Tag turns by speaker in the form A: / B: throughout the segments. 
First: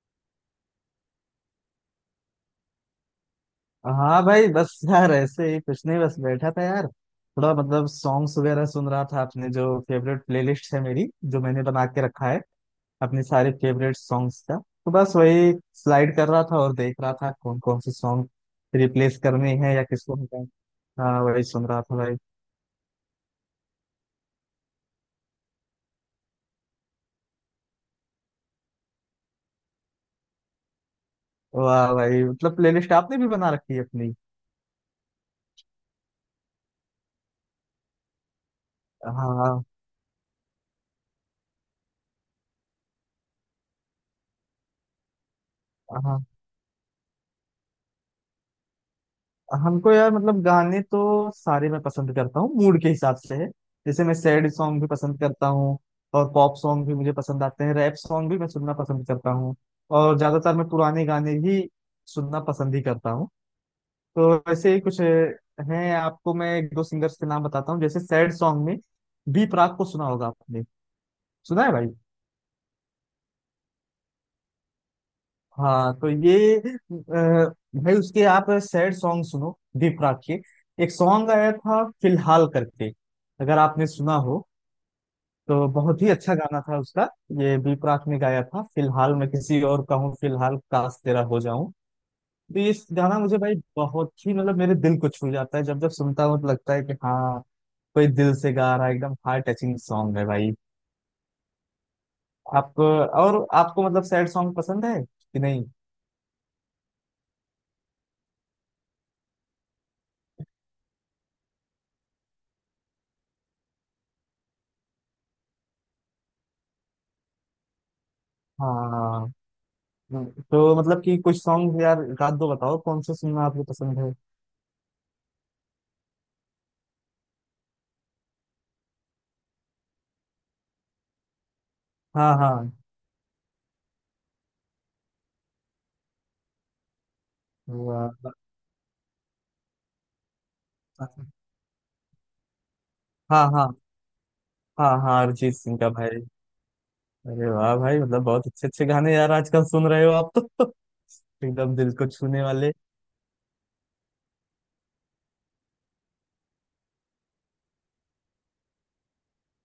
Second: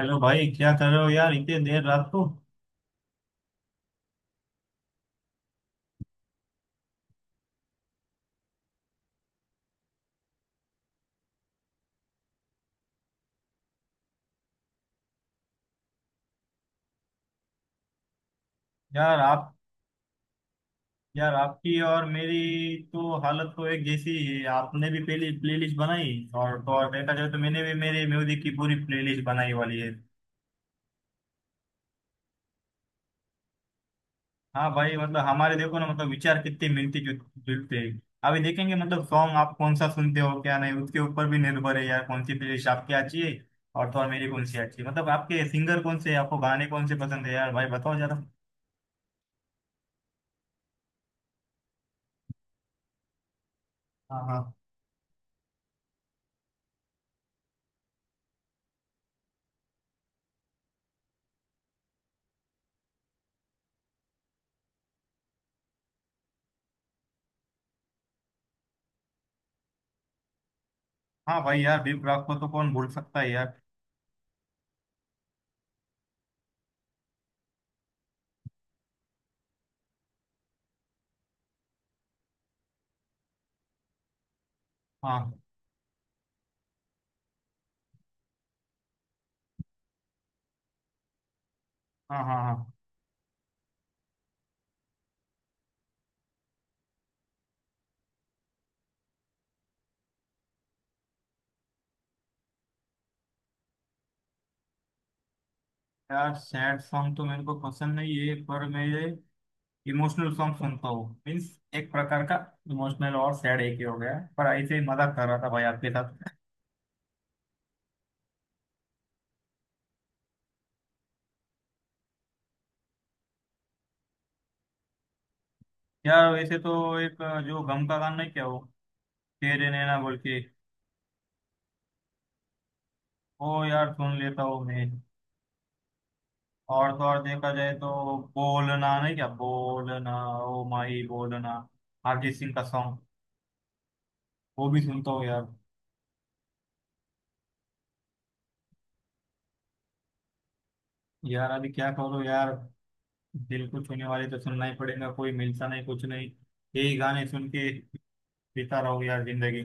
A: Hello भाई, क्या कर रहे हो यार इतने देर रात को।
B: हाँ भाई बस यार ऐसे ही कुछ नहीं बस बैठा था यार थोड़ा मतलब सॉन्ग्स वगैरह सुन रहा था अपने जो फेवरेट प्लेलिस्ट है मेरी जो मैंने बना के रखा है अपने सारे फेवरेट सॉन्ग्स का। तो बस वही स्लाइड कर रहा था और देख रहा था कौन कौन से सॉन्ग रिप्लेस
A: यार आप,
B: करने हैं या किसको हटाएं। हाँ
A: यार
B: वही सुन
A: आपकी
B: रहा था
A: और
B: भाई।
A: मेरी तो हालत तो एक जैसी ही है। आपने भी पहले प्लेलिस्ट बनाई और तो और देखा जाए तो मैंने भी मेरे म्यूजिक की पूरी प्लेलिस्ट बनाई वाली है।
B: वाह भाई मतलब प्लेलिस्ट आपने भी बना रखी है अपनी।
A: हाँ भाई, मतलब हमारे देखो ना मतलब विचार कितने मिलते जुलते हैं। अभी देखेंगे मतलब सॉन्ग आप
B: हाँ
A: कौन सा सुनते हो क्या नहीं, उसके ऊपर भी निर्भर है यार कौन सी प्लेलिस्ट आपकी अच्छी है और तो और मेरी कौन सी अच्छी है। मतलब आपके सिंगर कौन से हैं?
B: हाँ
A: आपको गाने कौन से पसंद है, यार भाई बताओ जरा।
B: हमको यार मतलब गाने तो सारे मैं पसंद करता हूँ मूड के हिसाब से है। जैसे मैं
A: हाँ
B: सैड
A: हाँ।
B: सॉन्ग भी पसंद करता हूँ और पॉप सॉन्ग भी मुझे पसंद आते हैं रैप सॉन्ग भी मैं सुनना पसंद करता हूँ। और ज्यादातर मैं पुराने गाने ही सुनना पसंद ही करता हूँ। तो वैसे ही कुछ हैं। आपको मैं एक दो सिंगर्स के नाम बताता हूँ जैसे सैड सॉन्ग में बी प्राक को सुना होगा आपने।
A: हाँ भाई,
B: सुना है
A: यार
B: भाई।
A: दीप राग को तो कौन भूल सकता है यार।
B: हाँ तो ये भाई उसके आप सैड सॉन्ग सुनो दीपराग के। एक सॉन्ग आया था फिलहाल करके अगर आपने सुना हो
A: हाँ
B: तो बहुत ही अच्छा गाना था उसका। ये दीपराग ने गाया था फिलहाल मैं किसी और का हूँ फिलहाल काश तेरा हो जाऊं।
A: हाँ। हाँ हाँ।
B: तो ये गाना मुझे भाई बहुत ही मतलब मेरे दिल को छू जाता है जब जब सुनता हूँ तो लगता है कि हाँ कोई दिल से गा रहा है एकदम हार्ट टचिंग सॉन्ग है भाई। आप और आपको मतलब सैड सॉन्ग पसंद है कि नहीं?
A: यार सैड सॉन्ग तो मेरे को पसंद नहीं है, पर मैं इमोशनल सॉन्ग सुनता हूँ। मीन्स एक प्रकार का इमोशनल और सैड एक ही हो गया है। पर ऐसे ही मजाक कर रहा था भाई आपके साथ।
B: हाँ हाँ, तो मतलब कि कुछ सॉन्ग यार रात दो बताओ कौन से सुनना आपको पसंद है।
A: यार वैसे तो एक, जो गम का गाना नहीं क्या वो, तेरे नैना बोल के,
B: हाँ हाँ।
A: वो यार सुन लेता हूँ मैं। और तो और देखा जाए
B: वाह।
A: तो बोलना नहीं क्या, बोलना ओ माही
B: हाँ
A: बोलना, अरिजीत सिंह का सॉन्ग,
B: हाँ
A: वो भी
B: हाँ।
A: सुनता
B: हाँ
A: हूँ यार।
B: अरिजीत सिंह का भाई। अरे वाह भाई मतलब बहुत अच्छे अच्छे गाने यार आजकल सुन रहे हो आप तो
A: यार अभी
B: एकदम
A: क्या
B: दिल को
A: करो
B: छूने
A: यार,
B: वाले।
A: दिल को छूने वाले तो सुनना ही पड़ेगा। कोई मिलता नहीं कुछ नहीं, यही गाने सुन के बीता रहो यार जिंदगी।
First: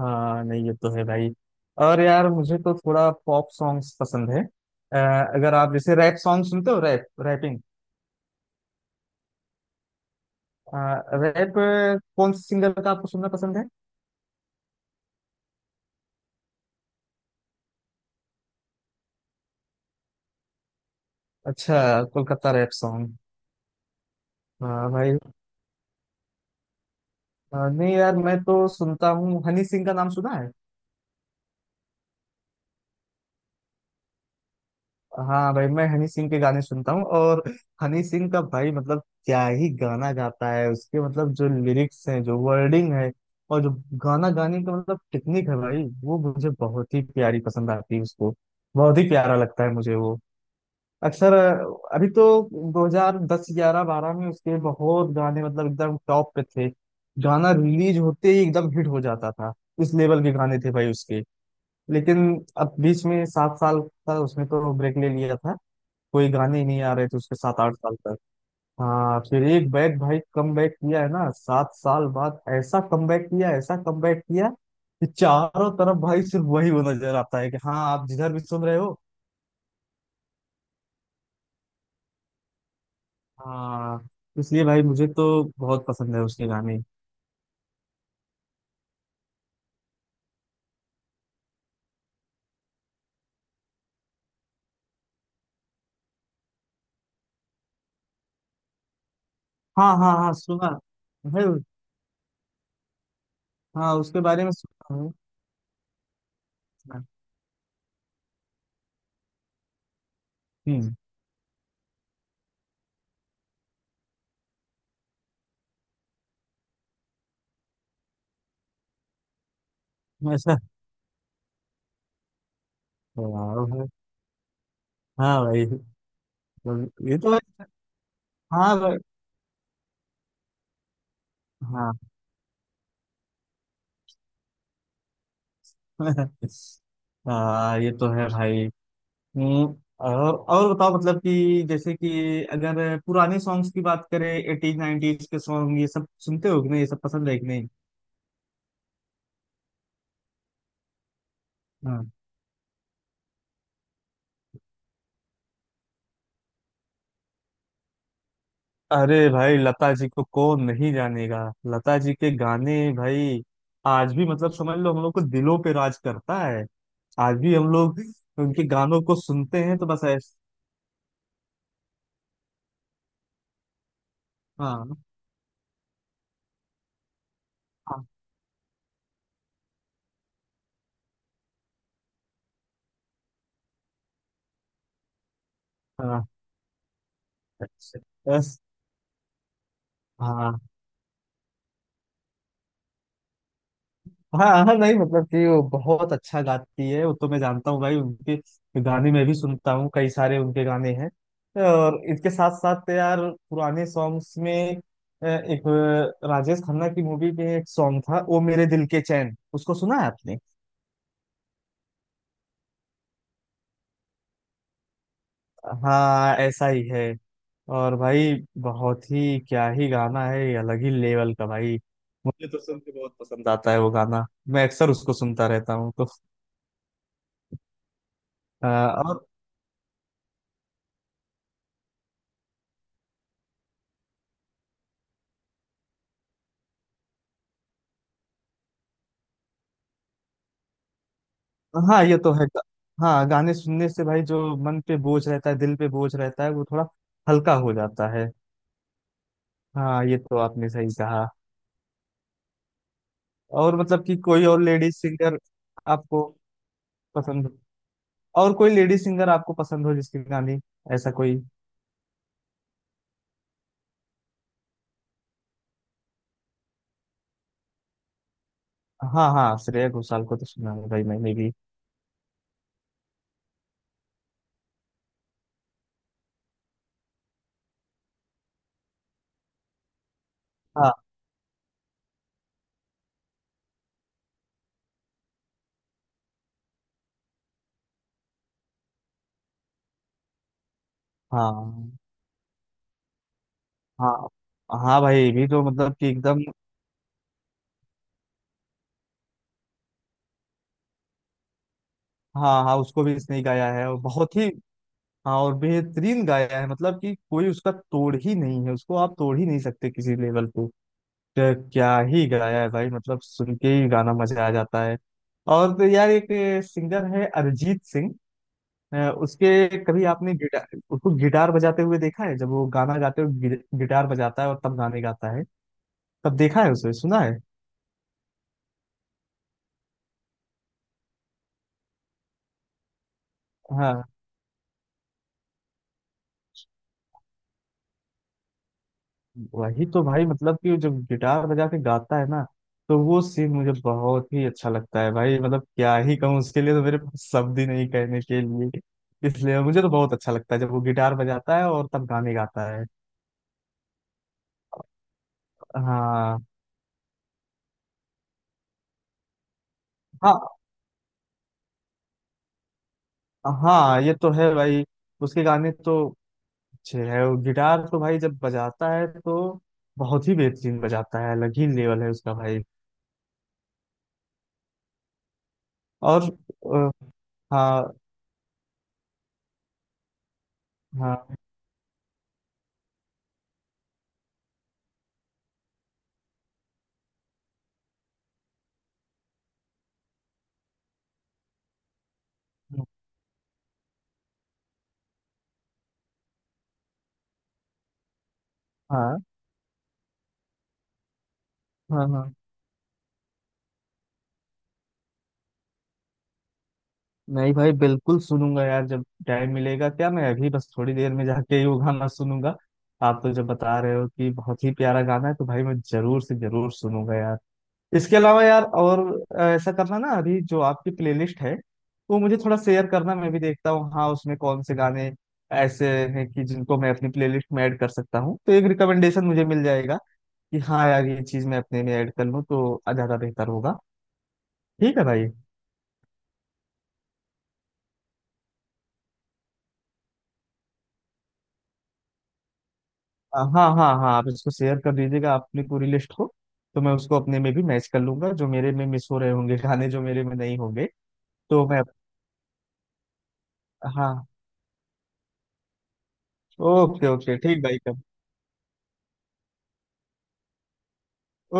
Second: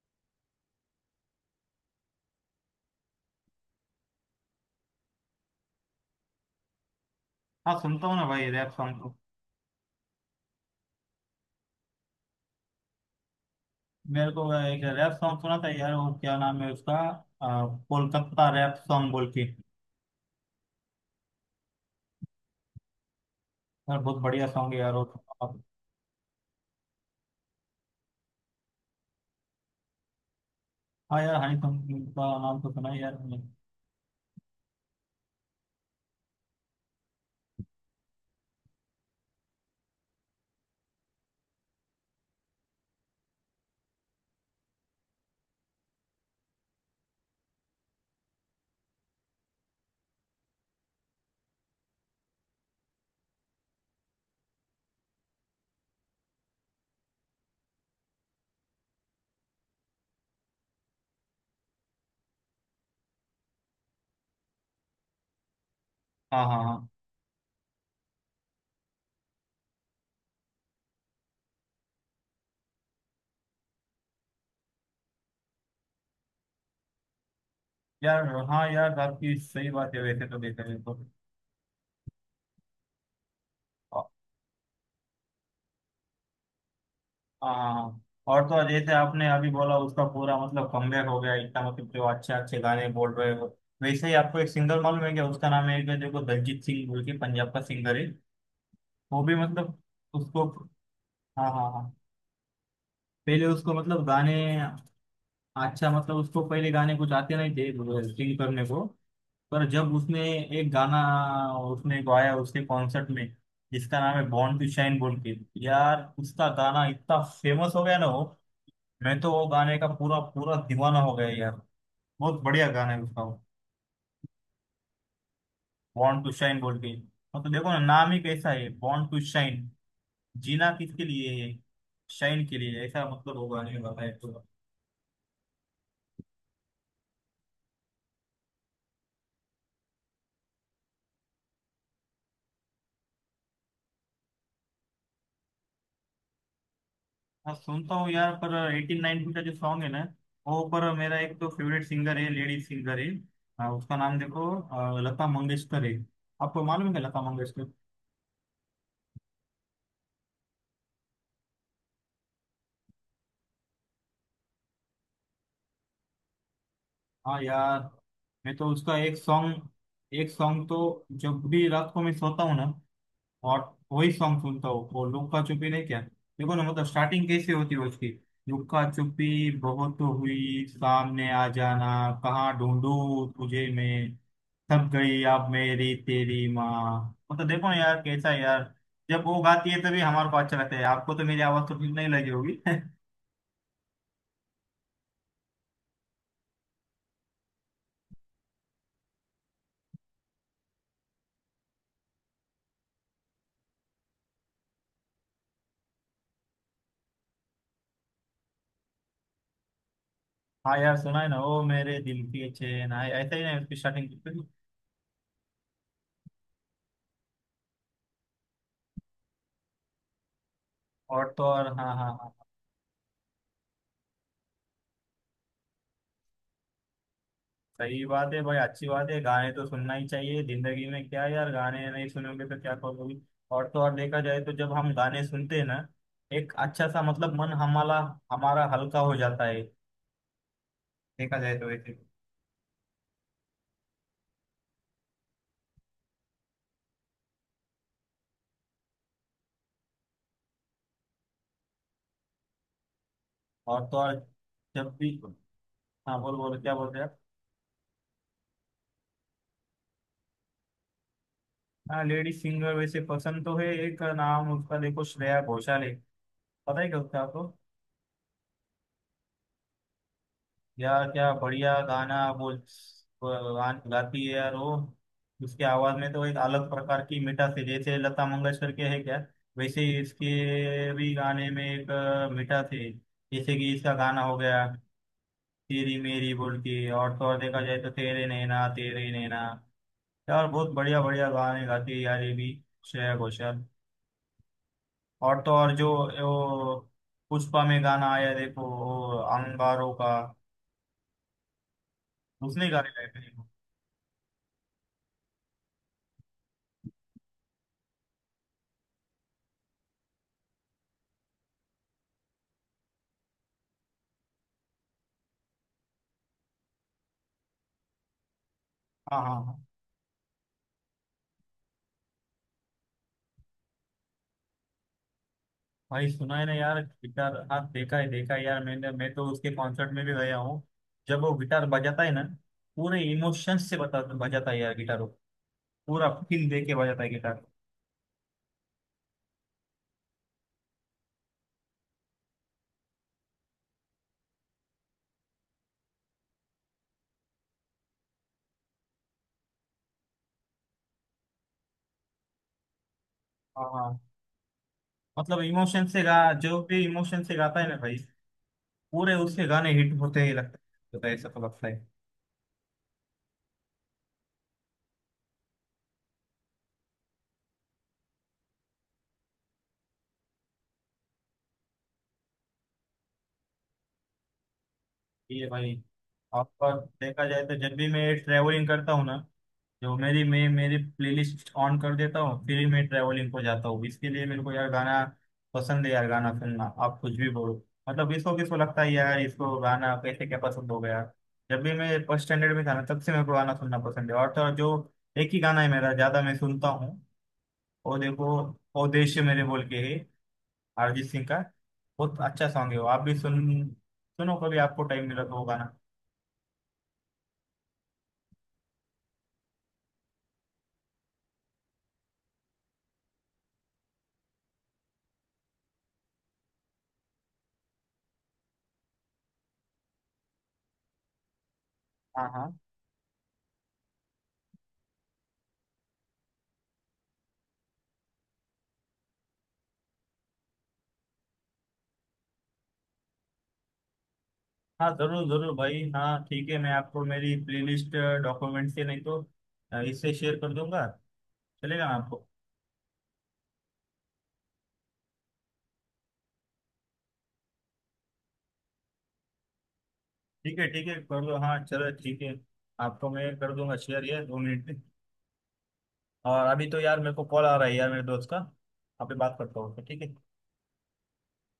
B: हाँ नहीं ये तो है भाई। और यार मुझे तो थोड़ा पॉप सॉन्ग्स पसंद है। अगर आप जैसे रैप सॉन्ग सुनते हो रैप रैपिंग
A: हाँ सुनता हूँ ना भाई, रैप सॉन्ग तो।
B: रैप कौन से सिंगर का आपको सुनना पसंद है?
A: मेरे को एक रैप सॉन्ग सुना था यार, वो क्या नाम है उसका, कोलकाता रैप सॉन्ग बोल के।
B: अच्छा कोलकाता रैप सॉन्ग।
A: यार बहुत बढ़िया सॉन्ग है
B: हाँ
A: यार वो।
B: भाई।
A: अब-
B: हाँ, नहीं यार मैं तो सुनता हूँ हनी सिंह का नाम सुना है।
A: हाँ यार, हनी सिंह का नाम तो सुना है यार मैंने।
B: हाँ भाई मैं हनी सिंह के गाने सुनता हूँ। और हनी सिंह का भाई मतलब क्या ही गाना गाता है उसके मतलब जो लिरिक्स हैं जो वर्डिंग है और जो गाना गाने का मतलब टेक्निक है भाई वो मुझे बहुत ही प्यारी पसंद आती है उसको। बहुत ही प्यारा लगता है मुझे वो। अक्सर अभी तो 2010 11 12 में उसके बहुत गाने मतलब एकदम टॉप पे थे। गाना रिलीज होते ही एकदम हिट हो जाता था। इस लेवल के गाने थे भाई उसके। लेकिन अब बीच में सात साल का उसने तो ब्रेक ले लिया था। कोई
A: हाँ
B: गाने
A: हाँ
B: ही नहीं
A: हाँ
B: आ रहे थे उसके सात आठ साल तक। हाँ फिर एक बैक भाई कम बैक किया है ना सात साल बाद ऐसा कम बैक किया, ऐसा कम बैक किया कि चारों तरफ भाई सिर्फ वही वो नजर आता है कि हाँ आप
A: यार।
B: जिधर भी
A: हाँ
B: सुन रहे हो।
A: यार आपकी सही बात है, वैसे तो देखा जाए तो।
B: हाँ इसलिए भाई मुझे तो बहुत पसंद है उसके गाने।
A: हाँ। और तो और जैसे आपने अभी बोला उसका पूरा मतलब कमबैक हो गया, इतना मतलब जो अच्छे अच्छे गाने बोल रहे हो। वैसे ही आपको एक सिंगर मालूम है क्या, उसका नाम है क्या देखो, दलजीत सिंह बोल के, पंजाब का सिंगर है। वो भी मतलब
B: हाँ हाँ हाँ
A: उसको।
B: सुना भाई।
A: हाँ हाँ हाँ। पहले उसको
B: हाँ
A: मतलब
B: उसके
A: गाने,
B: बारे में सुना हूँ।
A: अच्छा मतलब उसको पहले गाने कुछ आते नहीं थे सिंग करने को। पर जब उसने एक
B: हम्म।
A: गाना, उसने गाया उसके कॉन्सर्ट में जिसका नाम है बॉर्न टू शाइन बोल के, यार उसका गाना इतना फेमस हो गया ना वो। मैं तो वो गाने का पूरा पूरा
B: ऐसा।
A: दीवाना हो गया यार, बहुत बढ़िया गाना है उसका।
B: हाँ भाई। हाँ भाई।
A: बॉर्न टू शाइन बोल के,
B: ये तो भाई,
A: मतलब देखो ना नाम ही कैसा है,
B: हाँ भाई।
A: Born to shine. जीना किसके लिए है,
B: हाँ
A: शाइन के लिए, ऐसा मतलब वो गाने का है तो।
B: ये तो है भाई। हम्म, और बताओ मतलब कि जैसे कि अगर पुराने सॉन्ग्स की बात करें एटीज नाइनटीज के सॉन्ग ये सब सुनते हो कि नहीं, ये सब पसंद है कि
A: हाँ
B: नहीं?
A: सुनता हूँ यार, पर एटीन नाइनटीन का जो सॉन्ग है ना वो, पर मेरा एक तो फेवरेट
B: हाँ।
A: सिंगर है, लेडीज सिंगर है। हाँ, उसका नाम देखो, लता मंगेशकर है। आपको मालूम है लता मंगेशकर।
B: अरे भाई लता जी को कौन नहीं जानेगा। लता जी के गाने भाई आज भी मतलब समझ लो हम लोग को दिलों पे राज करता है। आज
A: हाँ
B: भी हम
A: यार।
B: लोग
A: मैं
B: उनके
A: तो उसका
B: गानों को
A: एक
B: सुनते
A: सॉन्ग,
B: हैं तो बस
A: एक
B: ऐसा।
A: सॉन्ग तो जब भी रात को मैं सोता हूँ ना, और वही सॉन्ग सुनता हूँ,
B: हाँ
A: वो लुक्का छुपी नहीं क्या। देखो ना मतलब स्टार्टिंग कैसे होती है
B: हाँ
A: उसकी। लुक्का छुपी बहुत हुई सामने आ जाना, कहाँ ढूंढूं तुझे मैं, थक गई अब मेरी
B: हाँ।
A: तेरी माँ। मतलब देखो ना यार कैसा है
B: बस,
A: यार। जब वो गाती है तभी हमारे को अच्छा
B: हाँ
A: लगता है, आपको तो मेरी आवाज तो ठीक नहीं लगी होगी।
B: हाँ हाँ। हाँ, नहीं मतलब कि वो बहुत अच्छा गाती है वो तो मैं जानता हूँ भाई। उनके गाने मैं भी सुनता हूँ कई सारे उनके गाने हैं। और इसके साथ साथ यार पुराने सॉन्ग्स में एक राजेश खन्ना की मूवी में एक सॉन्ग था ओ मेरे दिल के चैन, उसको सुना है आपने?
A: हाँ यार सुना है ना, ओ मेरे दिल की चैन, हाँ ऐसा ही ना उसकी स्टार्टिंग।
B: हाँ ऐसा ही है। और भाई बहुत ही क्या ही गाना है ये अलग ही
A: और
B: लेवल
A: तो
B: का
A: और,
B: भाई।
A: हाँ हाँ हाँ।
B: मुझे तो सुन के बहुत पसंद आता है वो गाना। मैं अक्सर उसको सुनता रहता हूँ तो
A: सही बात है भाई, अच्छी बात है,
B: और
A: गाने तो सुनना ही चाहिए जिंदगी में, क्या यार गाने नहीं सुनोगे तो क्या करोगे। और तो और देखा जाए तो जब हम गाने सुनते हैं ना, एक अच्छा सा मतलब मन हमारा हमारा हल्का हो जाता है, देखा जाए तो वैसे।
B: हाँ ये तो है हाँ गाने सुनने से भाई जो मन पे बोझ रहता है दिल पे बोझ रहता है वो थोड़ा हल्का हो जाता है। हाँ ये तो आपने सही कहा। और
A: और तो
B: मतलब
A: और
B: कि कोई और
A: जब
B: लेडीज
A: भी,
B: सिंगर
A: हाँ
B: आपको
A: बोल बोल क्या बोलते हैं आप?
B: पसंद हो, और कोई लेडीज सिंगर आपको पसंद हो जिसकी गाने ऐसा कोई।
A: हाँ लेडी सिंगर वैसे पसंद तो है, एक नाम उसका देखो श्रेया घोषाल है, पता है क्या उसका आपको।
B: हाँ हाँ श्रेया घोषाल को तो सुना है भाई
A: यार क्या
B: मैंने भी।
A: बढ़िया गाना बोल गान गाती है यार वो। उसकी आवाज में तो एक अलग प्रकार की मिठास है, जैसे लता मंगेशकर के है क्या, वैसे ही इसके
B: हाँ
A: भी गाने में एक मिठास है। जैसे कि इसका गाना हो गया तेरी मेरी बोल के, और तो और देखा जाए तो तेरे नैना तेरे नैना। यार बहुत बढ़िया बढ़िया गाने
B: हाँ
A: गाती है यार ये भी, श्रेया घोषाल।
B: हाँ। हाँ भाई ये
A: और
B: भी
A: तो
B: तो
A: और जो
B: मतलब कि एकदम।
A: वो, पुष्पा में गाना आया देखो वो अंगारों का,
B: हाँ
A: उसने
B: हाँ
A: गाने
B: उसको
A: गाए
B: भी
A: थे।
B: इसने ही गाया है और बहुत ही। हाँ और बेहतरीन गाया है मतलब कि कोई उसका तोड़ ही नहीं है उसको आप तोड़ ही नहीं सकते किसी लेवल पे। क्या क्या ही गाया है भाई मतलब सुन के ही गाना मजा आ जाता है। और तो यार एक सिंगर है अरिजीत सिंह। अ,
A: हाँ हाँ।
B: उसके कभी आपने गिटार उसको गिटार बजाते हुए देखा है जब वो गाना गाते हुए गिटार बजाता है और तब गाने गाता है?
A: भाई सुना
B: तब
A: है ना
B: देखा है
A: यार
B: उसे सुना है।
A: गिटार, हाँ देखा है यार मैंने, मैं तो उसके कॉन्सर्ट में भी गया हूँ। जब वो गिटार बजाता है ना, पूरे इमोशंस से बता
B: हाँ
A: बजाता है यार गिटार वो, पूरा फील दे के बजाता है गिटार।
B: वही तो भाई मतलब कि वो जब गिटार बजा के गाता है ना तो वो सीन मुझे बहुत ही अच्छा लगता है भाई मतलब क्या ही कहूँ उसके लिए तो मेरे पास शब्द ही नहीं कहने के लिए। इसलिए मुझे तो बहुत अच्छा लगता है जब वो गिटार बजाता है और तब गाने गाता है।
A: हाँ हाँ। मतलब इमोशन से गा,
B: हाँ
A: जो भी इमोशन से गाता है ना भाई पूरे, उसके गाने हिट होते ही
B: हाँ
A: लगता है, तो ऐसा तो लगता है।
B: हाँ ये तो है भाई। उसके गाने तो अच्छे है और गिटार तो भाई जब बजाता है तो बहुत ही बेहतरीन बजाता है अलग ही लेवल है उसका भाई।
A: ये भाई
B: और
A: आपका,
B: अ,
A: देखा जाए तो जब भी
B: हाँ
A: मैं ट्रेवलिंग करता हूँ ना, जो मेरी मैं मेरी
B: हाँ
A: प्लेलिस्ट ऑन कर देता हूँ फिर ही मैं ट्रैवलिंग को जाता हूँ, इसके लिए मेरे को यार गाना पसंद है यार, गाना सुनना। आप कुछ भी बोलो, मतलब इसको किसको लगता है यार इसको गाना कैसे क्या पसंद हो गया। जब भी मैं फर्स्ट स्टैंडर्ड में था ना तब से मेरे को गाना सुनना पसंद है। और तो और जो एक ही गाना है मेरा ज्यादा मैं सुनता हूँ, वो देखो, ओ देश
B: हाँ
A: मेरे बोल के है, अरिजीत सिंह का।
B: हाँ।
A: बहुत
B: हाँ
A: अच्छा सॉन्ग है वो, आप भी सुनो कभी, आपको टाइम मिला तो वो गाना।
B: नहीं भाई बिल्कुल सुनूंगा यार जब टाइम मिलेगा क्या मैं अभी बस थोड़ी देर में जाके ही वो गाना सुनूंगा। आप तो जब बता रहे हो कि बहुत ही प्यारा गाना है तो भाई मैं जरूर से जरूर सुनूंगा यार। इसके अलावा यार और ऐसा करना ना अभी जो आपकी प्लेलिस्ट है वो
A: हाँ
B: मुझे
A: हाँ।
B: थोड़ा शेयर करना मैं भी देखता हूँ हाँ उसमें कौन से गाने ऐसे हैं कि जिनको मैं अपनी प्लेलिस्ट में ऐड कर सकता हूँ तो एक रिकमेंडेशन मुझे मिल जाएगा कि हाँ यार ये चीज मैं अपने में ऐड कर लूँ तो ज्यादा बेहतर होगा।
A: हाँ
B: ठीक है
A: जरूर
B: भाई।
A: जरूर भाई, हाँ ठीक है, मैं आपको मेरी प्लेलिस्ट डॉक्यूमेंट से नहीं तो इससे शेयर कर दूंगा, चलेगा ना आपको।
B: हाँ हाँ हाँ आप इसको शेयर कर दीजिएगा अपनी पूरी लिस्ट को तो मैं उसको अपने में भी मैच कर लूंगा जो मेरे में मिस हो रहे होंगे गाने जो मेरे में नहीं
A: ठीक है ठीक
B: होंगे
A: है, कर दो हाँ
B: तो मैं।
A: चलो, ठीक है। आपको मैं कर दूंगा शेयर यार,
B: हाँ
A: 2 मिनट में। और अभी तो यार
B: ओके
A: मेरे को
B: ओके
A: कॉल आ
B: ठीक
A: रहा है
B: भाई
A: यार मेरे
B: कब।
A: दोस्त का, आप ही बात करता हूँ ठीक है।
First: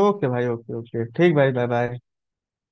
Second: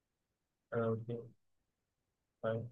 B: ओके भाई ओके ओके
A: ओके,
B: ठीक भाई बाय बाय।
A: बाय।